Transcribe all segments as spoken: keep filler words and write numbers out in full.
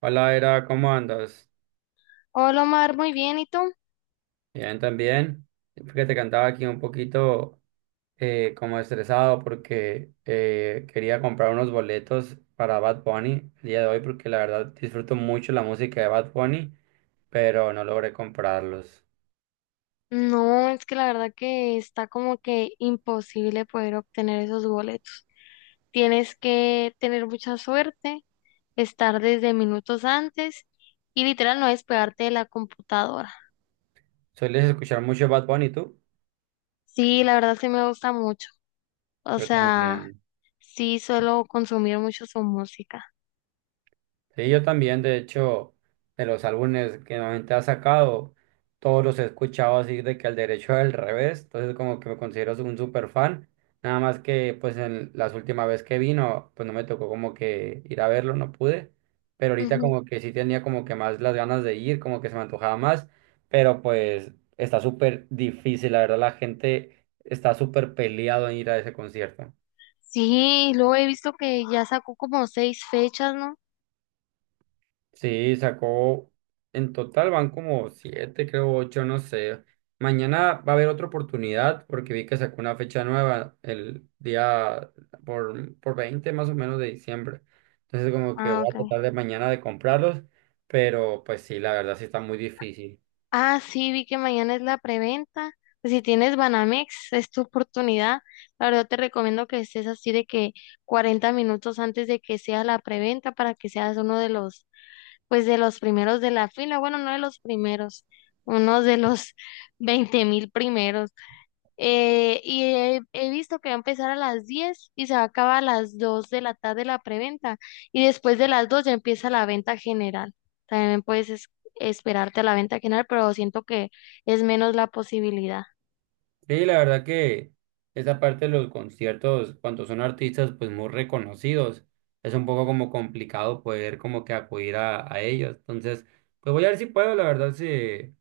Hola, Era, ¿cómo andas? Hola Omar, muy bien, ¿y tú? Bien, también. Fíjate que andaba aquí un poquito eh, como estresado porque eh, quería comprar unos boletos para Bad Bunny el día de hoy porque la verdad disfruto mucho la música de Bad Bunny, pero no logré comprarlos. No, es que la verdad que está como que imposible poder obtener esos boletos. Tienes que tener mucha suerte, estar desde minutos antes y literal no despegarte de la computadora. ¿Sueles escuchar mucho Bad Bunny tú? Sí, la verdad sí me gusta mucho. O Yo sea, también. sí suelo consumir mucho su música. Sí, yo también, de hecho, de los álbumes que normalmente ha sacado, todos los he escuchado así de que al derecho al revés, entonces como que me considero un super fan, nada más que pues en las últimas veces que vino, pues no me tocó como que ir a verlo, no pude, pero ahorita Ujú. como que sí tenía como que más las ganas de ir, como que se me antojaba más, pero pues está súper difícil, la verdad la gente está súper peleado en ir a ese concierto. Sí, luego he visto que ya sacó como seis fechas, ¿no? Sí, sacó, en total van como siete, creo ocho, no sé. Mañana va a haber otra oportunidad porque vi que sacó una fecha nueva el día por, por veinte más o menos de diciembre. Entonces como que Ah, voy ok. a tratar de mañana de comprarlos, pero pues sí, la verdad sí está muy difícil. Ah, sí, vi que mañana es la preventa. Pues si tienes Banamex, es tu oportunidad. La verdad te recomiendo que estés así de que cuarenta minutos antes de que sea la preventa para que seas uno de los, pues de los primeros de la fila. Bueno, no de los primeros, uno de los veinte mil primeros. Eh, y he, he visto que va a empezar a las diez y se va a acabar a las dos de la tarde la preventa. Y después de las dos ya empieza la venta general. También puedes es- esperarte a la venta general, pero siento que es menos la posibilidad. Sí, la verdad que esa parte de los conciertos, cuando son artistas pues muy reconocidos, es un poco como complicado poder como que acudir a, a ellos. Entonces, pues voy a ver si puedo, la verdad sí.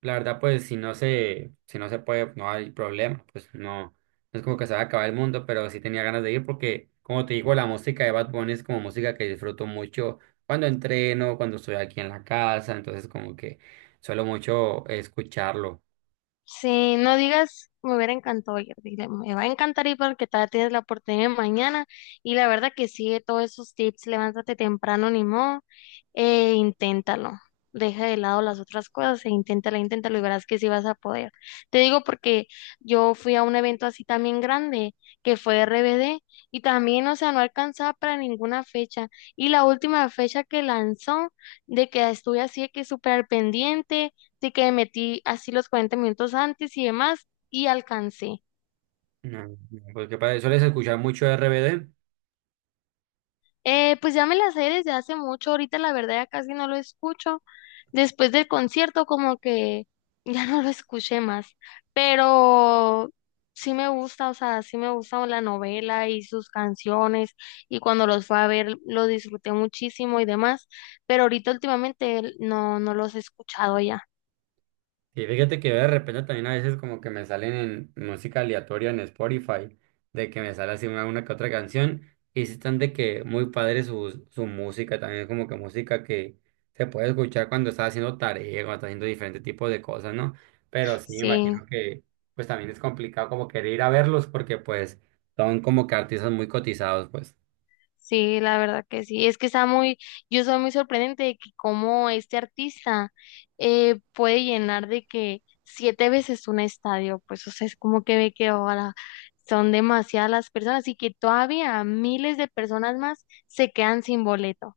La verdad, pues si no se, si no se puede, no hay problema, pues no, no es como que se va a acabar el mundo, pero sí tenía ganas de ir porque, como te digo, la música de Bad Bunny es como música que disfruto mucho cuando entreno, cuando estoy aquí en la casa, entonces como que suelo mucho escucharlo. Sí, no digas, me hubiera encantado ir, dile, me va a encantar ir porque todavía tienes la oportunidad mañana y la verdad que sigue todos esos tips, levántate temprano, ni modo, e inténtalo, deja de lado las otras cosas e inténtalo, inténtalo y verás que sí vas a poder. Te digo porque yo fui a un evento así también grande que fue R B D y también, o sea, no alcanzaba para ninguna fecha y la última fecha que lanzó de que estuve así de que súper al pendiente. Así que me metí así los cuarenta minutos antes y demás y alcancé. No, no, porque para- sueles escuchar mucho R B D. Eh, pues ya me la sé desde hace mucho, ahorita la verdad ya casi no lo escucho. Después del concierto como que ya no lo escuché más, pero sí me gusta, o sea, sí me gusta la novela y sus canciones y cuando los fue a ver lo disfruté muchísimo y demás, pero ahorita últimamente no, no los he escuchado ya. Y fíjate que de repente también a veces como que me salen en música aleatoria en Spotify, de que me sale así una, una que otra canción, y sí están de que muy padre su, su música, también como que música que se puede escuchar cuando estás haciendo tarea, cuando estás haciendo diferentes tipos de cosas, ¿no? Pero sí me Sí. imagino que pues también es complicado como querer ir a verlos porque pues son como que artistas muy cotizados, pues. Sí, la verdad que sí. Es que está muy, yo soy muy sorprendente de que cómo este artista eh, puede llenar de que siete veces un estadio, pues o sea, es como que ve que ahora son demasiadas las personas y que todavía miles de personas más se quedan sin boleto.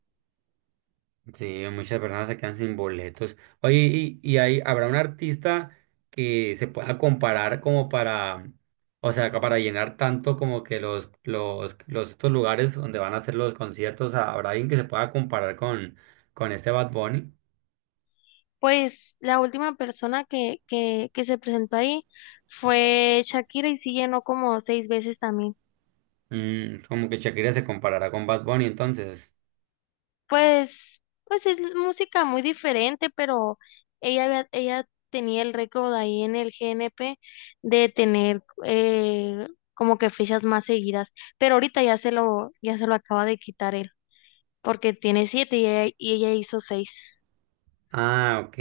Sí, muchas personas se quedan sin boletos. Oye, ¿y, y hay, habrá un artista que se pueda comparar como para, o sea, ca- para llenar tanto como que los, los, los estos lugares donde van a hacer los conciertos, o ¿habrá alguien que se pueda comparar con, con este Bad Bunny? Pues la última persona que, que, que se presentó ahí fue Shakira y sí llenó como seis veces también. Mm, como que Shakira se comparará con Bad Bunny, entonces. Pues, pues es música muy diferente, pero ella, había- ella tenía el récord ahí en el G N P de tener eh, como que fechas más seguidas, pero ahorita ya se lo, ya se lo acaba de quitar él, porque tiene siete y ella, y ella hizo seis. Ah, ok.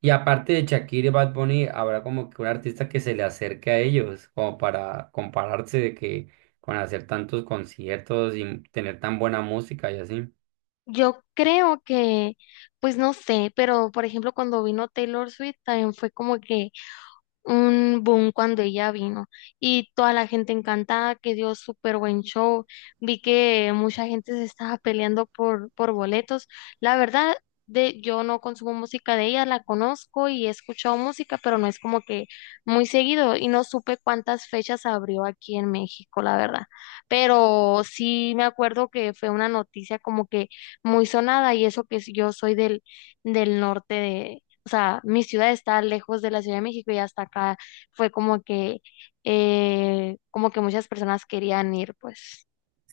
Y aparte de Shakira y Bad Bunny, habrá como que un artista que se le acerque a ellos, como para compararse de que con hacer tantos conciertos y tener tan buena música y así. Yo creo que, pues no sé, pero por ejemplo cuando vino Taylor Swift también fue como que un boom cuando ella vino y toda la gente encantada, que dio súper buen show. Vi que mucha gente se estaba peleando por, por boletos. La verdad, de, yo no consumo música de ella, la conozco y he escuchado música, pero no es como que muy seguido y no supe cuántas fechas abrió aquí en México, la verdad. Pero sí me acuerdo que fue una noticia como que muy sonada y eso que yo soy del, del norte, o sea, mi ciudad está lejos de la Ciudad de México y hasta acá fue como que, eh, como que muchas personas querían ir, pues,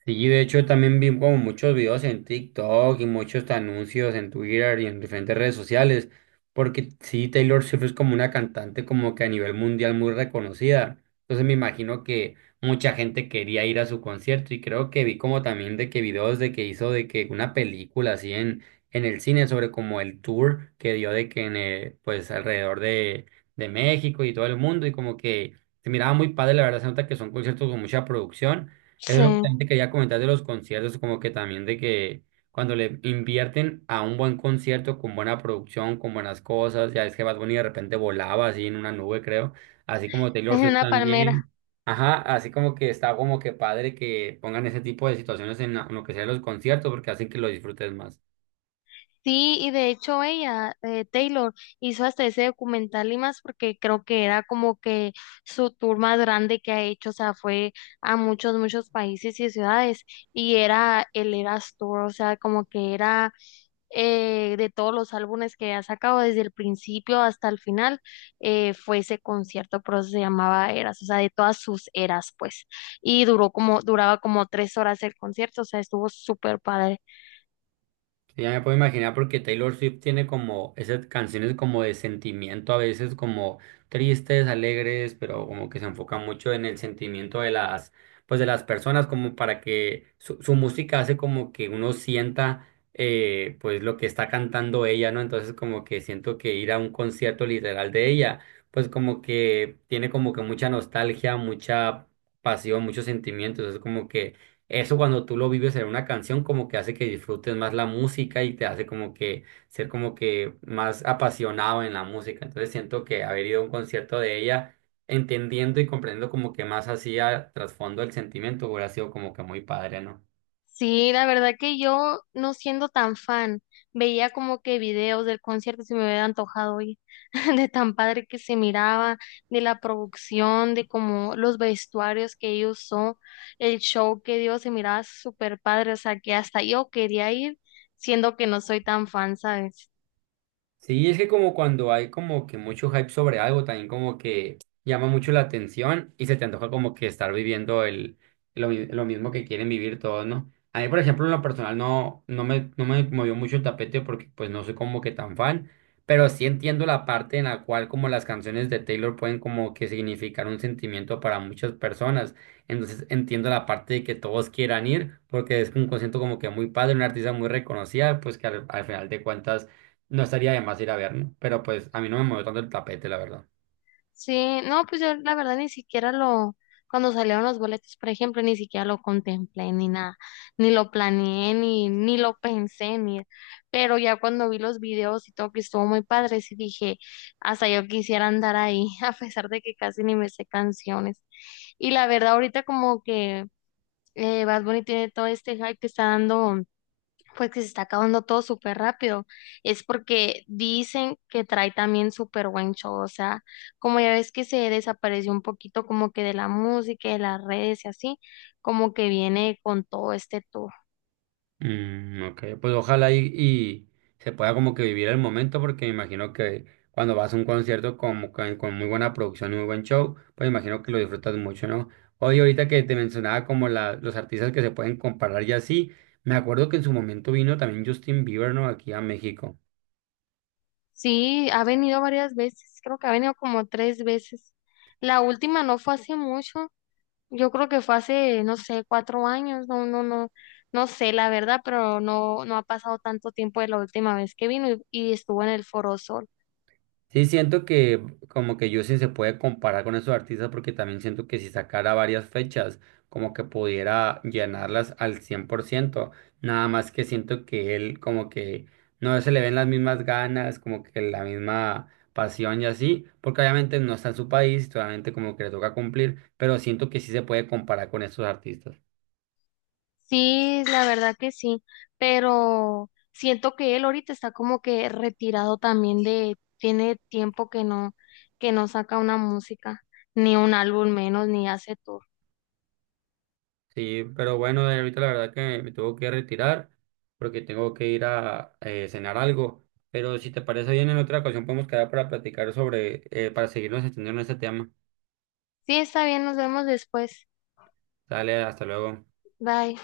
Sí, de hecho también vi como muchos videos en TikTok y muchos anuncios en Twitter y en diferentes redes sociales, porque sí, Taylor Swift es como una cantante como que a nivel mundial muy reconocida. Entonces me imagino que mucha gente quería ir a su concierto y creo que vi como también de que videos de que hizo de que una película así en, en el cine sobre como el tour que dio de que en eh, pues alrededor de, de México y todo el mundo y como que se miraba muy padre, la verdad se nota que son conciertos con mucha producción. Eso es lo que sí, también te quería comentar de los conciertos, como que también de que cuando le invierten a un buen concierto con buena producción, con buenas cosas, ya es que Bad Bunny de repente volaba así en una nube, creo, así como Taylor es Swift una palmera. también. Ajá, así como que está como que padre que pongan ese tipo de situaciones en la- en lo que sea los conciertos porque hacen que lo disfrutes más. Sí, y de hecho ella, eh, Taylor, hizo hasta ese documental y más porque creo que era como que su tour más grande que ha hecho, o sea, fue a muchos, muchos países y ciudades y era el Eras Tour, o sea, como que era eh, de todos los álbumes que ha sacado desde el principio hasta el final, eh, fue ese concierto, por eso se llamaba Eras, o sea, de todas sus eras, pues. Y duró como, duraba como tres horas el concierto, o sea, estuvo súper padre. Ya me puedo imaginar porque Taylor Swift tiene como esas canciones como de sentimiento, a veces como tristes, alegres, pero como que se enfoca mucho en el sentimiento de las, pues de las personas, como para que su, su música hace como que uno sienta eh, pues lo que está cantando ella, ¿no? Entonces como que siento que ir a un concierto literal de ella, pues como que tiene como que mucha nostalgia, mucha pasión, muchos sentimientos, es como que eso cuando tú lo vives en una canción como que hace que disfrutes más la música y te hace como que ser como que más apasionado en la música. Entonces siento que haber ido a un concierto de ella entendiendo y comprendiendo como que más hacía trasfondo el sentimiento hubiera sido como que muy padre, ¿no? Sí, la verdad que yo, no siendo tan fan, veía como que videos del concierto y se me hubiera antojado ir, de tan padre que se miraba, de la producción, de como los vestuarios que ellos usó, el show que dio se miraba súper padre, o sea que hasta yo quería ir, siendo que no soy tan fan, ¿sabes? Sí, es que como cuando hay como que mucho hype sobre algo, también como que llama mucho la atención y se te antoja como que estar viviendo el, lo, mi- lo mismo que quieren vivir todos, ¿no? A mí, por ejemplo, en lo personal no, no me, no me movió mucho el tapete porque pues no soy como que tan fan, pero sí entiendo la parte en la cual como las canciones de Taylor pueden como que significar un sentimiento para muchas personas. Entonces entiendo la parte de que todos quieran ir porque es un concierto como que muy padre, una artista muy reconocida, pues que al al final de cuentas no estaría de más ir a ver, ¿no? Pero pues a mí no me movió tanto el tapete, la verdad. Sí, no, pues yo la verdad ni siquiera lo, cuando salieron los boletos, por ejemplo, ni siquiera lo contemplé ni nada, ni lo planeé, ni, ni lo pensé, ni, pero ya cuando vi los videos y todo que estuvo muy padre, sí dije, hasta yo quisiera andar ahí, a pesar de que casi ni me sé canciones. Y la verdad, ahorita como que eh, Bad Bunny tiene todo este hype que está dando pues que se está acabando todo súper rápido, es porque dicen que trae también súper buen show, o sea, como ya ves que se desapareció un poquito como que de la música, de las redes y así, como que viene con todo este tour. Mm, ok, pues ojalá y, y se pueda como que vivir el momento, porque me imagino que cuando vas a un concierto como con, con muy buena producción y muy buen show, pues me imagino que lo disfrutas mucho, ¿no? Oye, ahorita que te mencionaba como la, los artistas que se pueden comparar y así, me acuerdo que en su momento vino también Justin Bieber, ¿no? Aquí a México. Sí, ha venido varias veces, creo que ha venido como tres veces. La última no fue hace mucho, yo creo que fue hace, no sé, cuatro años, no, no, no, no sé la verdad, pero no, no ha pasado tanto tiempo de la última vez que vino y, y estuvo en el Foro Sol. Sí, siento que como que Justin se puede comparar con esos artistas porque también siento que si sacara varias fechas, como que pudiera llenarlas al cien por ciento nada más que siento que él como que no se le ven las mismas ganas, como que la misma pasión y así, porque obviamente no está en su país, solamente como que le toca cumplir, pero siento que sí se puede comparar con esos artistas. Sí, la verdad que sí, pero siento que él ahorita está como que retirado también de, tiene tiempo que no, que no saca una música, ni un álbum menos, ni hace tour. Sí, pero bueno, eh, ahorita la verdad que me tengo que retirar porque tengo que ir a eh, cenar algo. Pero si te parece bien, en otra ocasión podemos quedar para platicar sobre, eh, para seguirnos extendiendo en este tema. Sí, está bien, nos vemos después. Dale, hasta luego. Bye.